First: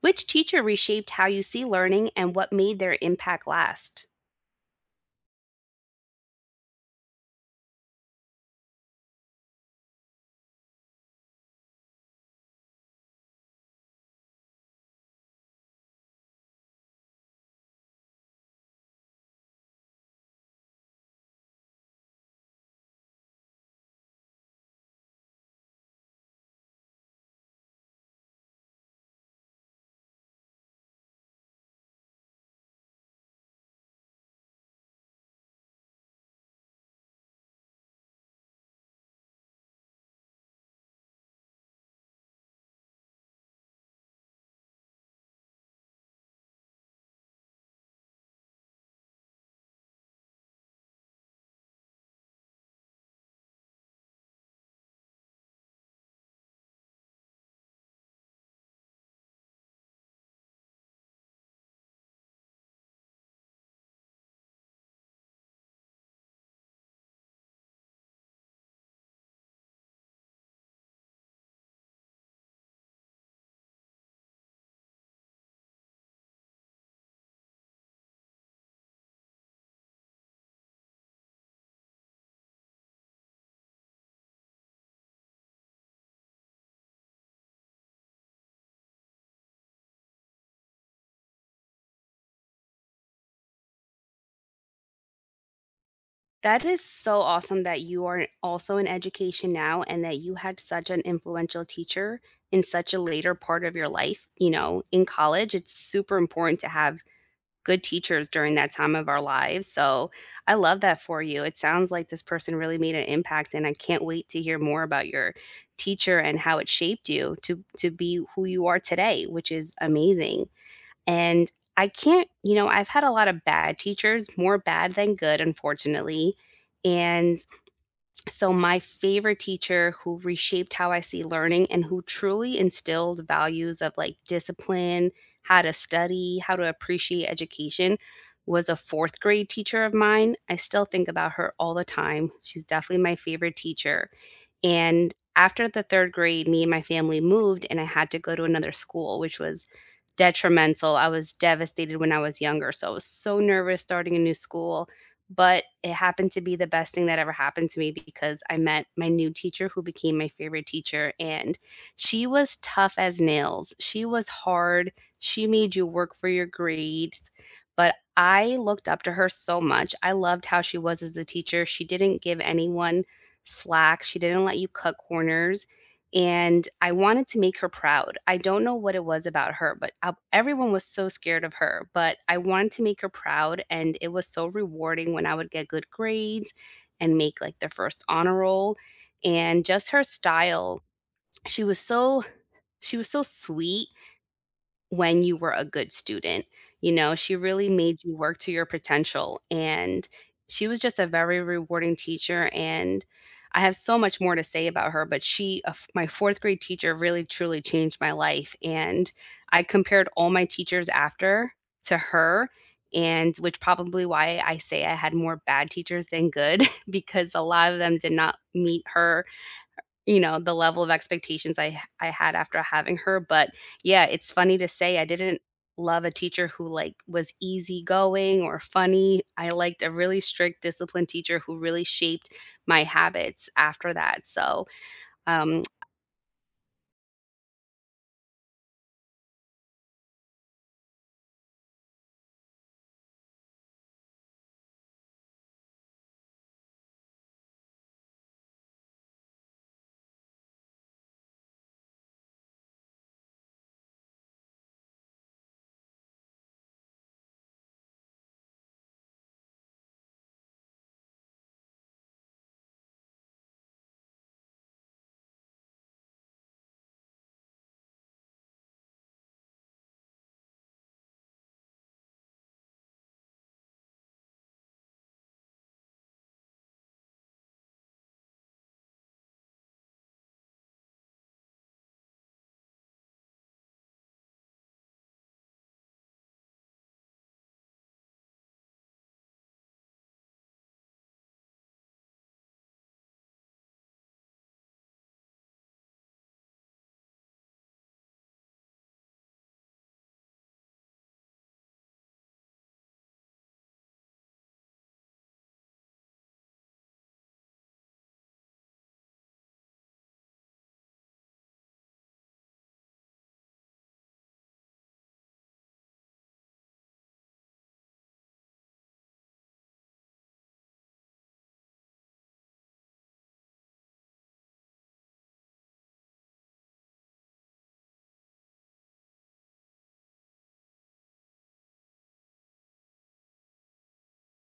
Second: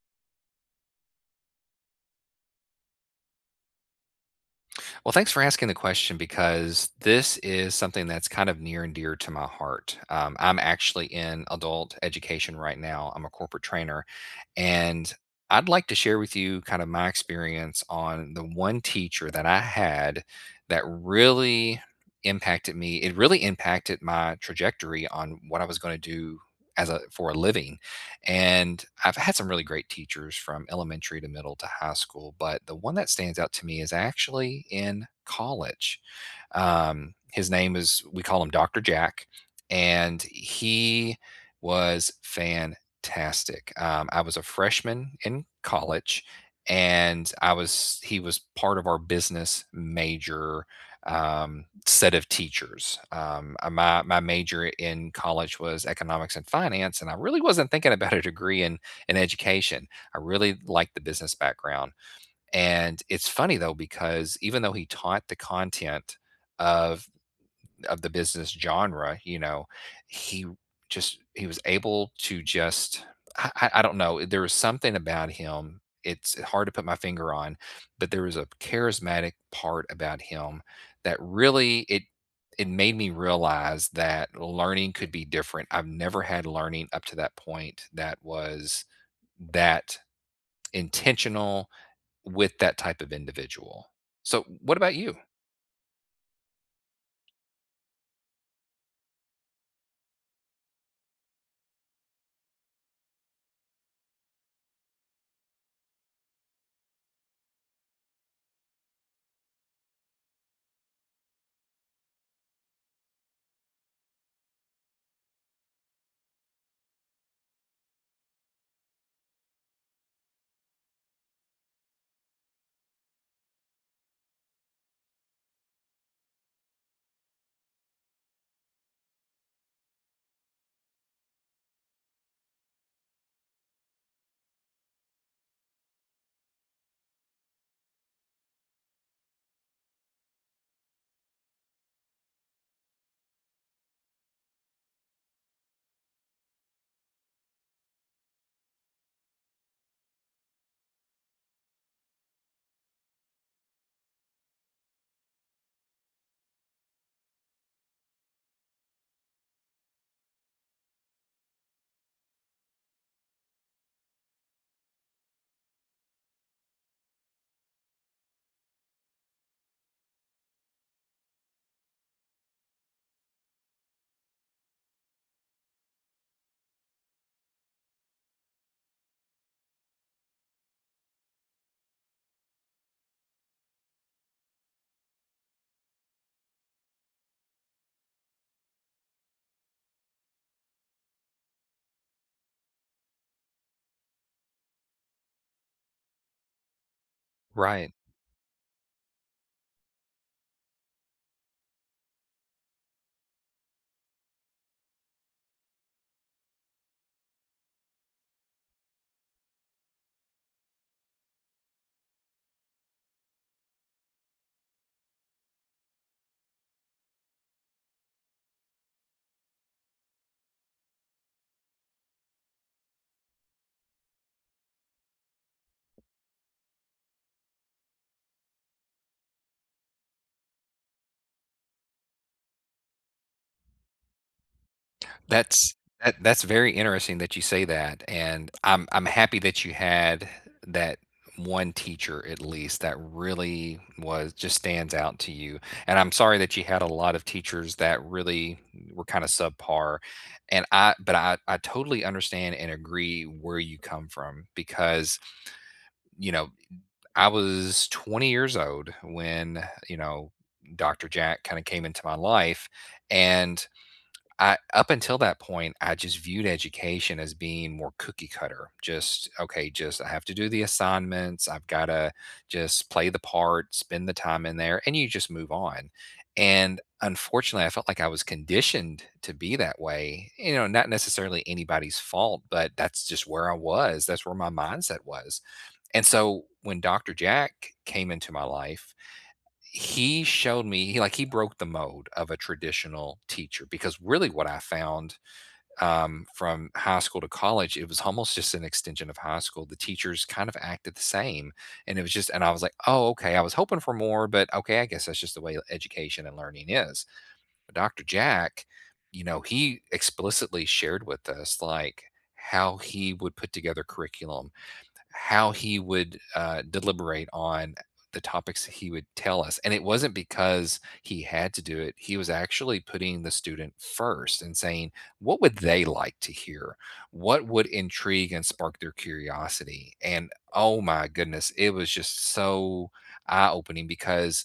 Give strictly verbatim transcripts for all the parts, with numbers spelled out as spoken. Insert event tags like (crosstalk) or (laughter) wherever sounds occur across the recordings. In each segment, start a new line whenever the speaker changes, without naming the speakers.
Which teacher reshaped how you see learning and what made their impact last?
Well, thanks for asking the question because this is something that's kind of near and dear to my heart. Um, I'm actually in adult education right now. I'm a corporate trainer, and I'd like to share with you kind of my experience on the one teacher that I had that really impacted me. It really impacted my trajectory on what I was going to do as a for a living. And I've had some really great teachers from elementary to middle to high school, but the one that stands out to me is actually in college. Um, his name is, we call him Doctor Jack, and he was fantastic. Um, I was a freshman in college, and I was he was part of our business major, um, set of teachers. Um, uh, my my major in college was economics and finance, and I really wasn't thinking about a degree in in education. I really liked the business background, and it's funny though, because even though he taught the content of of the business genre, you know, he just he was able to just I, I I don't know. There was something about him. It's hard to put my finger on, but there was a charismatic part about him that really it it made me realize that learning could be different. I've never had learning up to that point that was that intentional with that type of individual. So what about you?
That is so awesome that you are also in education now and that you had such an influential teacher in such a later part of your life. You know, in college, it's super important to have good teachers during that time of our lives. So I love that for you. It sounds like this person really made an impact, and I can't wait to hear more about your teacher and how it shaped you to to be who you are today, which is amazing. And I can't, you know, I've had a lot of bad teachers, more bad than good, unfortunately. And so, my favorite teacher who reshaped how I see learning and who truly instilled values of like discipline, how to study, how to appreciate education was a fourth grade teacher of mine. I still think about her all the time. She's definitely my favorite teacher. And after the third grade, me and my family moved, and I had to go to another school, which was detrimental. I was devastated when I was younger. So I was so nervous starting a new school. But it happened to be the best thing that ever happened to me because I met my new teacher who became my favorite teacher. And she was tough as nails. She was hard. She made you work for your grades. But I looked up to her so much. I loved how she was as a teacher. She didn't give anyone slack. She didn't let you cut corners, and I wanted to make her proud. I don't know what it was about her, but uh, everyone was so scared of her, but I wanted to make her proud, and it was so rewarding when I would get good grades and make, like, the first honor roll, and just her style, she was so she was so sweet when you were a good student. You know, she really
Right.
made you work to your potential, and she was just a very rewarding teacher, and I have so much more to say about her, but she uh, my fourth grade teacher really truly changed my life, and I compared all my teachers after to her, and which probably why I say I had more bad teachers than good (laughs) because a lot of them did not meet her, you know, the level of expectations I I had after having her, but yeah, it's funny to say I didn't love a teacher who, like, was easygoing or funny. I liked a really strict, disciplined teacher who really shaped my habits after that, so, um
That's that, that's very interesting that you say that, and I'm I'm happy that you had that one teacher at least that really was just stands out to you. And I'm sorry that you had a lot of teachers that really were kind of subpar. And I but I I totally understand and agree where you come from because you know I was twenty years old when, you know, Doctor Jack kind of came into my life. And I, up until that point, I just viewed education as being more cookie cutter. Just, okay, just I have to do the assignments. I've got to just play the part, spend the time in there, and you just move on. And unfortunately, I felt like I was conditioned to be that way. You know, not necessarily anybody's fault, but that's just where I was. That's where my mindset was. And so when Doctor Jack came into my life, he showed me he like he broke the mold of a traditional teacher, because really what I found, um, from high school to college, it was almost just an extension of high school. The teachers kind of acted the same, and it was just and I was like, oh, okay, I was hoping for more, but okay, I guess that's just the way education and learning is. But Doctor Jack, you know, he explicitly shared with us, like, how he would put together curriculum, how he would uh, deliberate on the topics he would tell us. And it wasn't because he had to do it. He was actually putting the student first and saying, what would they like to hear? What would intrigue and spark their curiosity? And oh my goodness, it was just so eye opening because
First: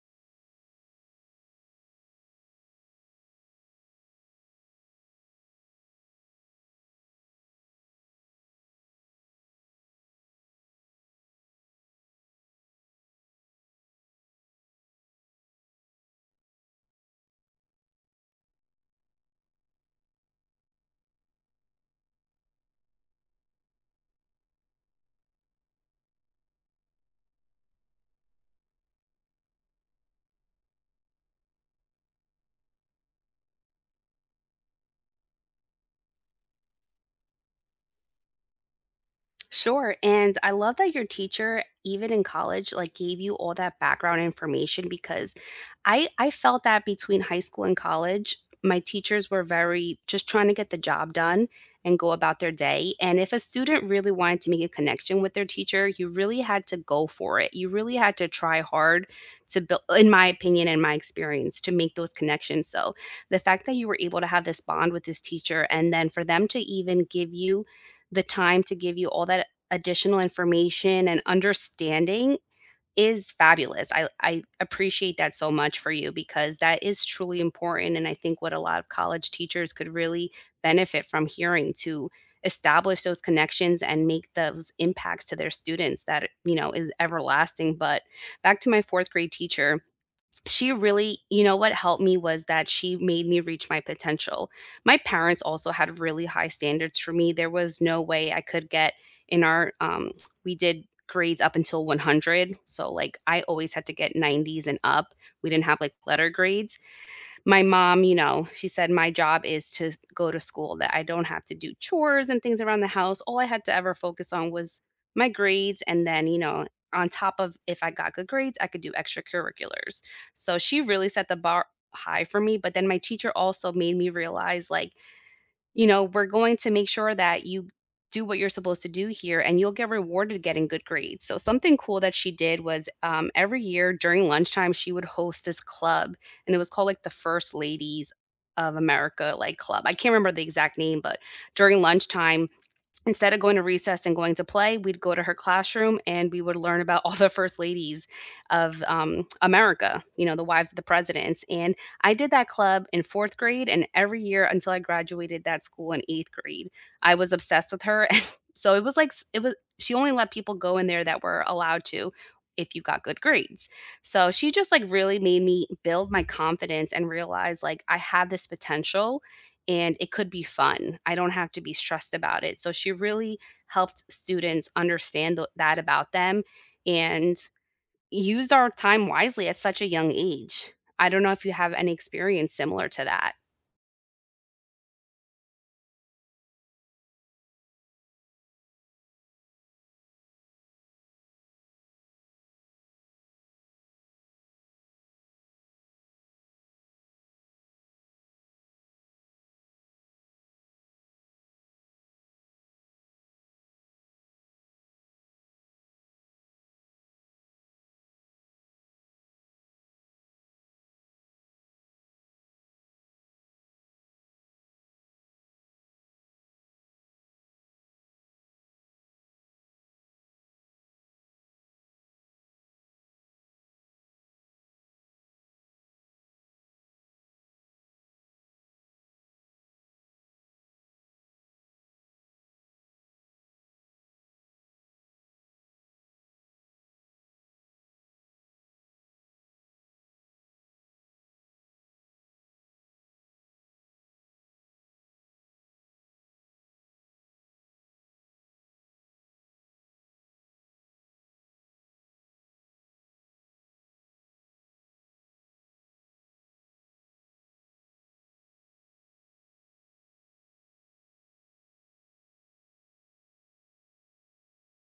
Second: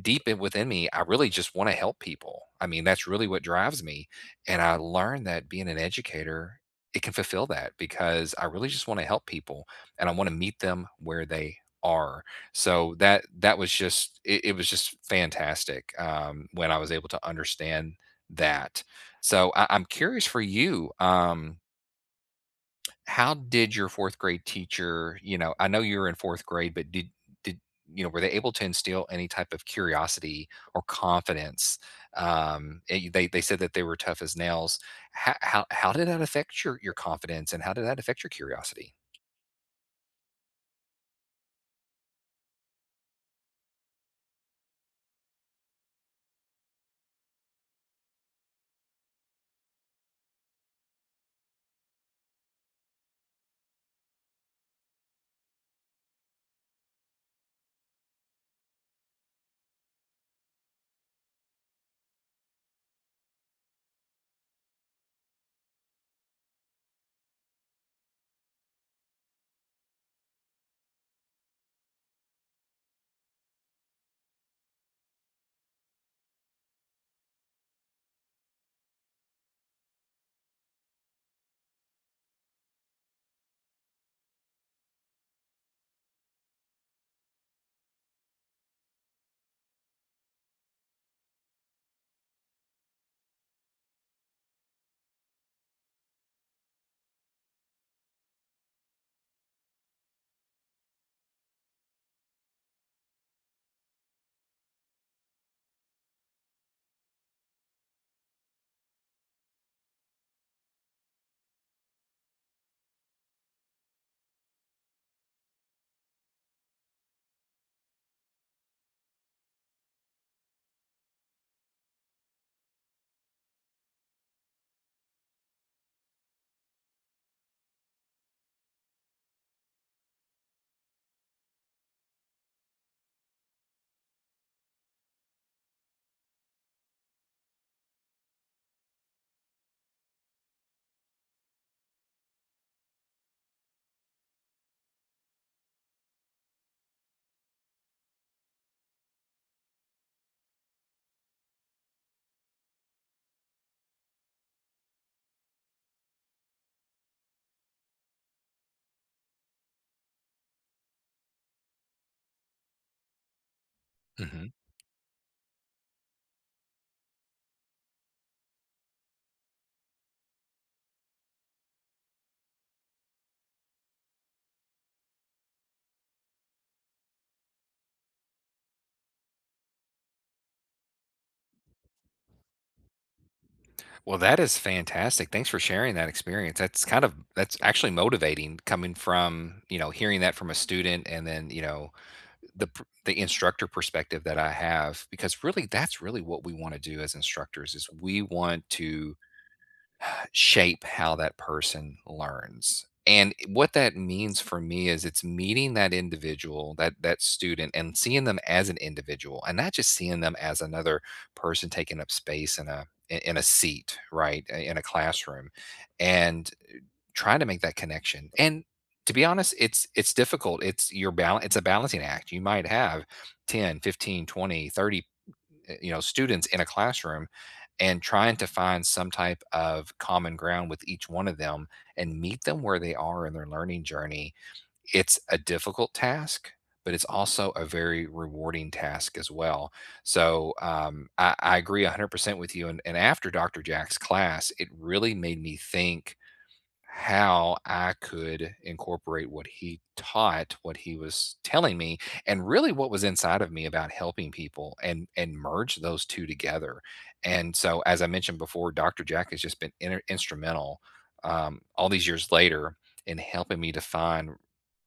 deep in within me, I really just want to help people. I mean, that's really what drives me. And I learned that being an educator, it can fulfill that, because I really just want to help people, and I want to meet them where they are. So that that was just it, it was just fantastic um, when I was able to understand that. So I, I'm curious for you. Um, how did your fourth grade teacher, you know I know you were in fourth grade, but did did you know were they able to instill any type of curiosity or confidence? Um eh, they they said that they were tough as nails. How how, how did that affect your your confidence, and how did that affect your curiosity?
sure. And I love that your teacher, even in college, like gave you all that background information because I I felt that between high school and college, my teachers were very just trying to get the job done and go about their day. And if a student really wanted to make a connection with their teacher, you really had to go for it. You really had to try hard to build, in my opinion and my experience, to make those connections. So the fact that you were able to have this bond with this teacher and then for them to even give you the time to give you all that additional information and understanding is fabulous. I I appreciate that so much for you because that is truly important and I think what a lot of college teachers could really benefit from hearing to establish those connections and make those impacts to their students that, you know, is everlasting. But back to my fourth grade teacher, she really, you know, what helped me was that she made me reach my potential. My parents also had really high standards for me. There was no way I could get in our um we did grades up until one hundred, so like I always had to get nineties and up. We didn't have like letter grades. My mom, you know, she said, "My job is to go to school, that I don't have to do chores and things around the house. All I had to ever focus on was my grades. And then, you know, on top of if I got good grades, I could do extracurriculars." So she really set the bar high for me. But then my teacher also made me realize, like, you know, we're going to make sure that you do what you're supposed to do here and you'll get rewarded getting good grades. So, something cool that she did was, um, every year during lunchtime, she would host this club and it was called like the First Ladies of America, like, club. I can't remember the exact name, but during lunchtime, instead of going to recess and going to play, we'd go to her classroom and we would learn about (laughs) all the first ladies of um, America, you know, the wives of the presidents. And I did that club in fourth grade and every year until I graduated that school in eighth grade. I was obsessed with her. (laughs) And so it was like, s- it was, she only let people go in there that were allowed to if you got good grades. So
Hmm.
she just like really made me build my confidence and realize like I have this potential and it could be fun. I don't have to be stressed about it. So she really helped students understand th- that about them and used our time wisely at such a young age. I don't know if you have any experience similar to that.
Well, that is fantastic. Thanks for sharing that experience. That's kind of That's actually motivating, coming from, you know hearing that from a student, and then, you know the pr- the instructor perspective that I have, because really that's really what we want to do as instructors, is we want to shape how that person learns. And what that means for me is it's meeting that individual, that that student, and seeing them as an individual, and not just seeing them as another person taking up space in a in in a seat, right, in a classroom, and uh, trying to make that connection. And to be honest, it's it's difficult. It's your balance. It's a balancing act. You might have ten, fifteen, twenty, thirty eh, you know, students in a classroom, and trying to find some type of common ground with each one of them and meet them where they are in their learning journey. It's a difficult task, but it's also a very rewarding task as well. So um, I, I agree one hundred percent with you. And, and after Doctor Jack's class, it really made me think how I could incorporate what he taught, what he was telling me, and really what was inside of me about helping people, and and merge those two together. And so, as I mentioned before, Doctor Jack has just been inter- instrumental, um, all these years later, in helping me define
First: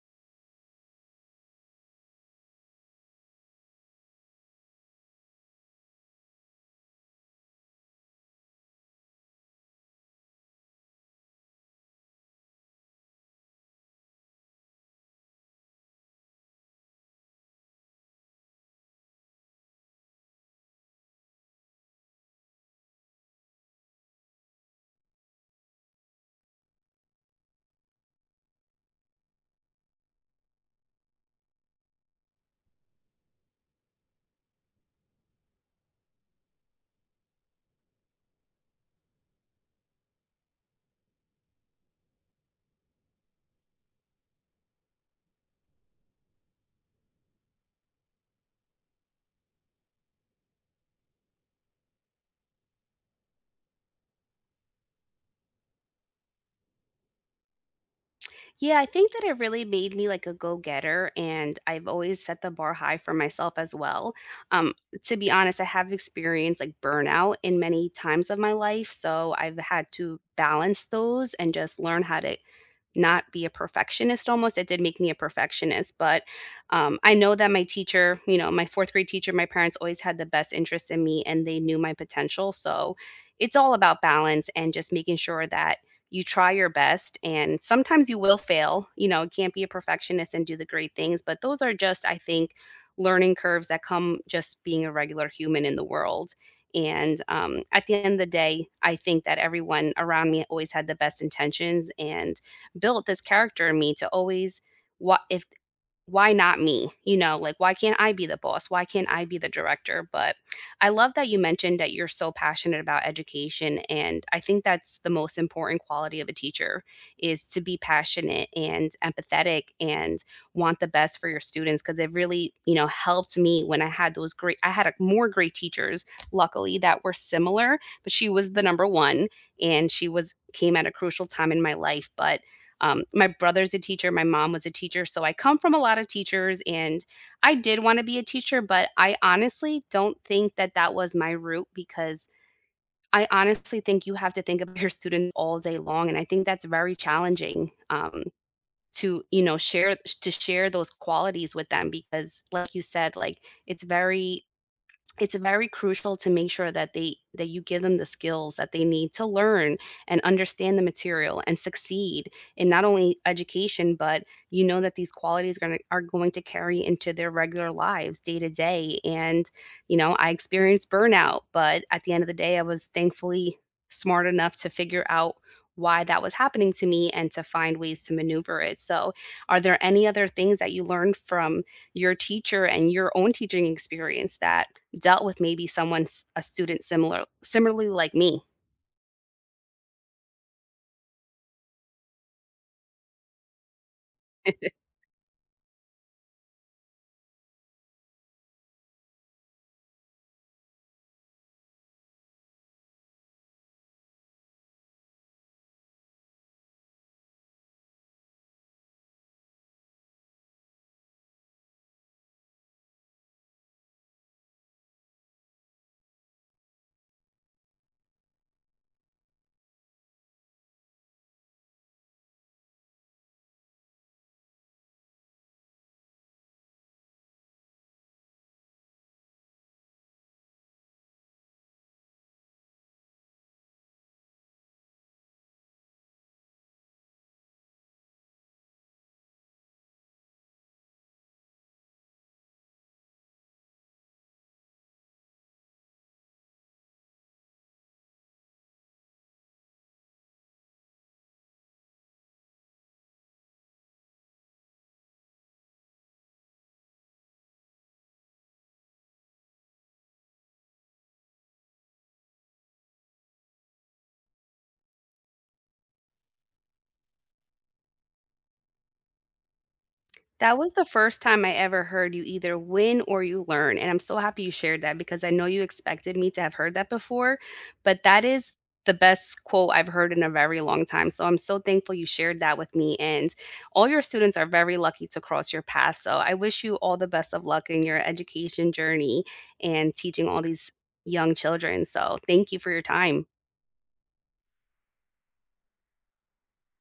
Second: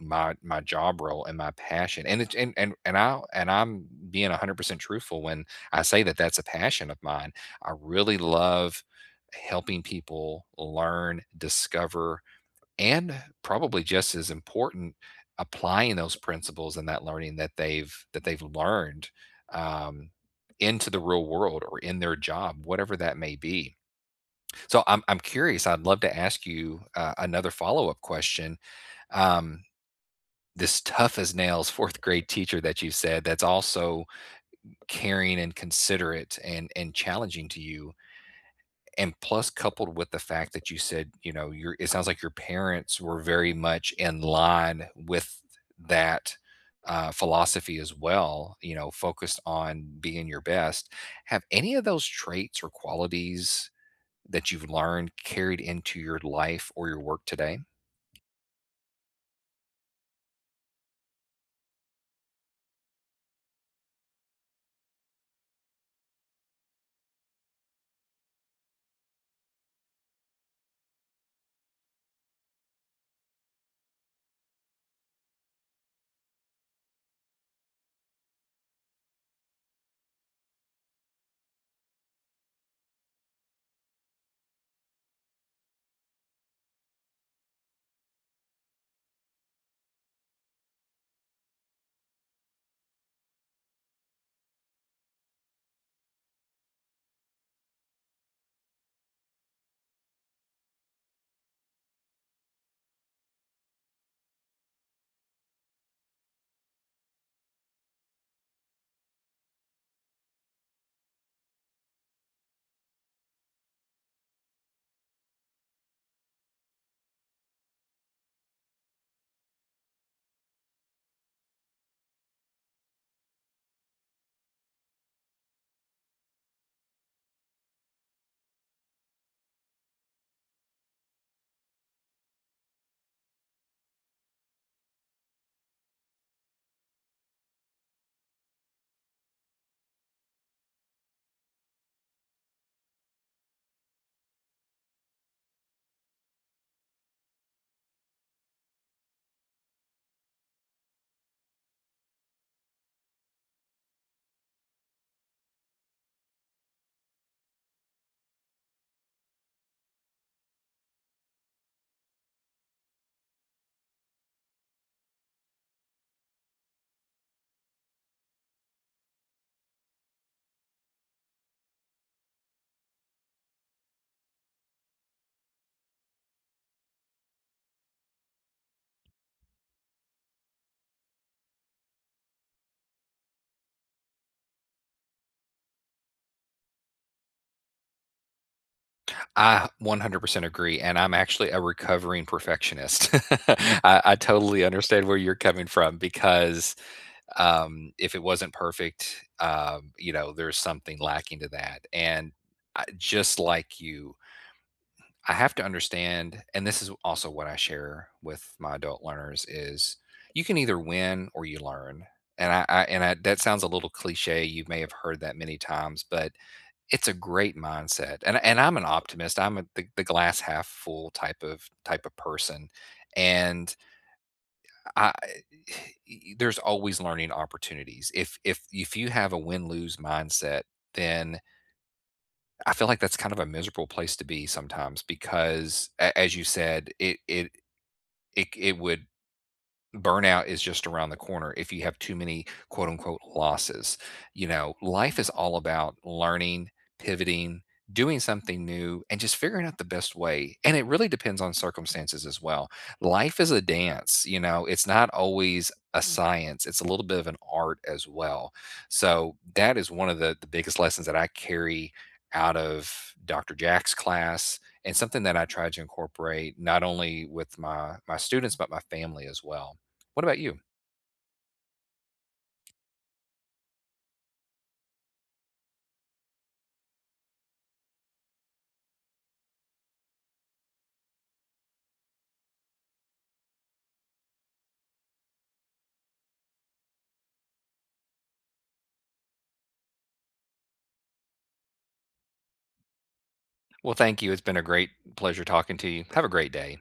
my my job role and my passion. And it's and and and I and I'm being one hundred percent truthful when I say that that's a passion of mine. I really love helping people learn, discover, and probably just as important, applying those principles and that learning that they've that they've learned, um, into the real world or in their job, whatever that may be. So I'm I'm curious. I'd love to ask you uh, another follow up question. Um, this tough as nails (laughs) fourth grade teacher that you said that's also caring and considerate and and challenging to you, and plus coupled with the fact that you said, you know your it sounds like your parents were very much in line with that uh, philosophy as well, you know focused on being your best, have any of those traits or qualities that you've learned carried into your life or your work today?
Yeah, I think that it really made me like a go-getter, and I've always set the bar high for myself as well. Um, to be honest, I have experienced like burnout in many times of my life, so I've had to balance those and just learn how to not be a perfectionist. Almost it did make me a perfectionist, but um, I know that my teacher, you know, my fourth grade teacher, my parents always had the best interest in me and they knew my potential, so it's all about balance and just making sure that you try your best and sometimes you will fail, you know, can't be a perfectionist and do the great things, but those are just, I think, learning curves that come just being a regular human in the world. And um, at the end of the day, I think that everyone around me always had the best intentions and built this character in me to always, what if, why not me? You know, like, why can't I be the boss? Why can't I be the director? But I love that you mentioned that you're so passionate about education. And I think that's the most important quality of a teacher is to be passionate and empathetic and want the best for your students. Cause it really, you know, helped me when I had those great, I had a, more great teachers, luckily, that were similar, but she was the number one and she was came at a crucial time in my life. But um, my brother's a teacher, my mom was a teacher, so I come from a lot of teachers and I did want to be a teacher, but I honestly don't think that that was my route because I honestly think you have to think of (laughs) your students all day long and I think that's very challenging, um to, you know, share, to share those qualities with them because like you said, like, it's very it's very crucial to make sure that they that you give them the skills that they need to learn and understand the material and succeed in not only education but, you know, that these qualities gonna, are going to carry into their regular lives day to day. And you know, I experienced burnout, but at the end of the day, I was thankfully smart enough to figure out why that was happening to me and to find ways to maneuver it. So are there any other things that you learned from your teacher and your own teaching experience that dealt with maybe someone s a student similar similarly like me.
I one hundred percent agree, and I'm actually a recovering perfectionist. (laughs) I, I totally
(laughs)
understand where you're coming from because... Um, if it wasn't perfect, um, you know, there's something lacking to that. And I, just like you, I have to understand, and this is also what I share with my adult learners is you can either win or you learn. And I, I and I, that sounds a little cliche. You may have heard that many times, but it's a great mindset. And and I'm an optimist. I'm a, the, the glass half full type of type of person. And I e, there's always learning opportunities. If if if you have a win-lose mindset, then I feel like that's kind of a miserable place to be sometimes because, a- as you said, it it it it would burnout is just around the corner if you have too many quote unquote losses. You know, life is all about learning, pivoting, doing something new, and just figuring out the best way. And it really depends on circumstances as well. Life is a dance, you know, it's not always a science, it's a little bit of an art as well. So that is one of the, the biggest lessons that I carry out of Doctor Jack's class, and something that I try to incorporate not only with my my students but my family as well. What about
That
you?
was the first time I ever heard "You either win or you learn," and I'm so happy you shared that because I know you expected me to have heard that before, but that is the best quote I've heard in a very long time, so I'm so thankful you shared that with me, and all your students are very lucky to cross your path, so I wish you all the best of luck in your education journey and teaching all these young children, so thank you for your time.
Well, thank you. It's been a great pleasure talking to you. Have a great day.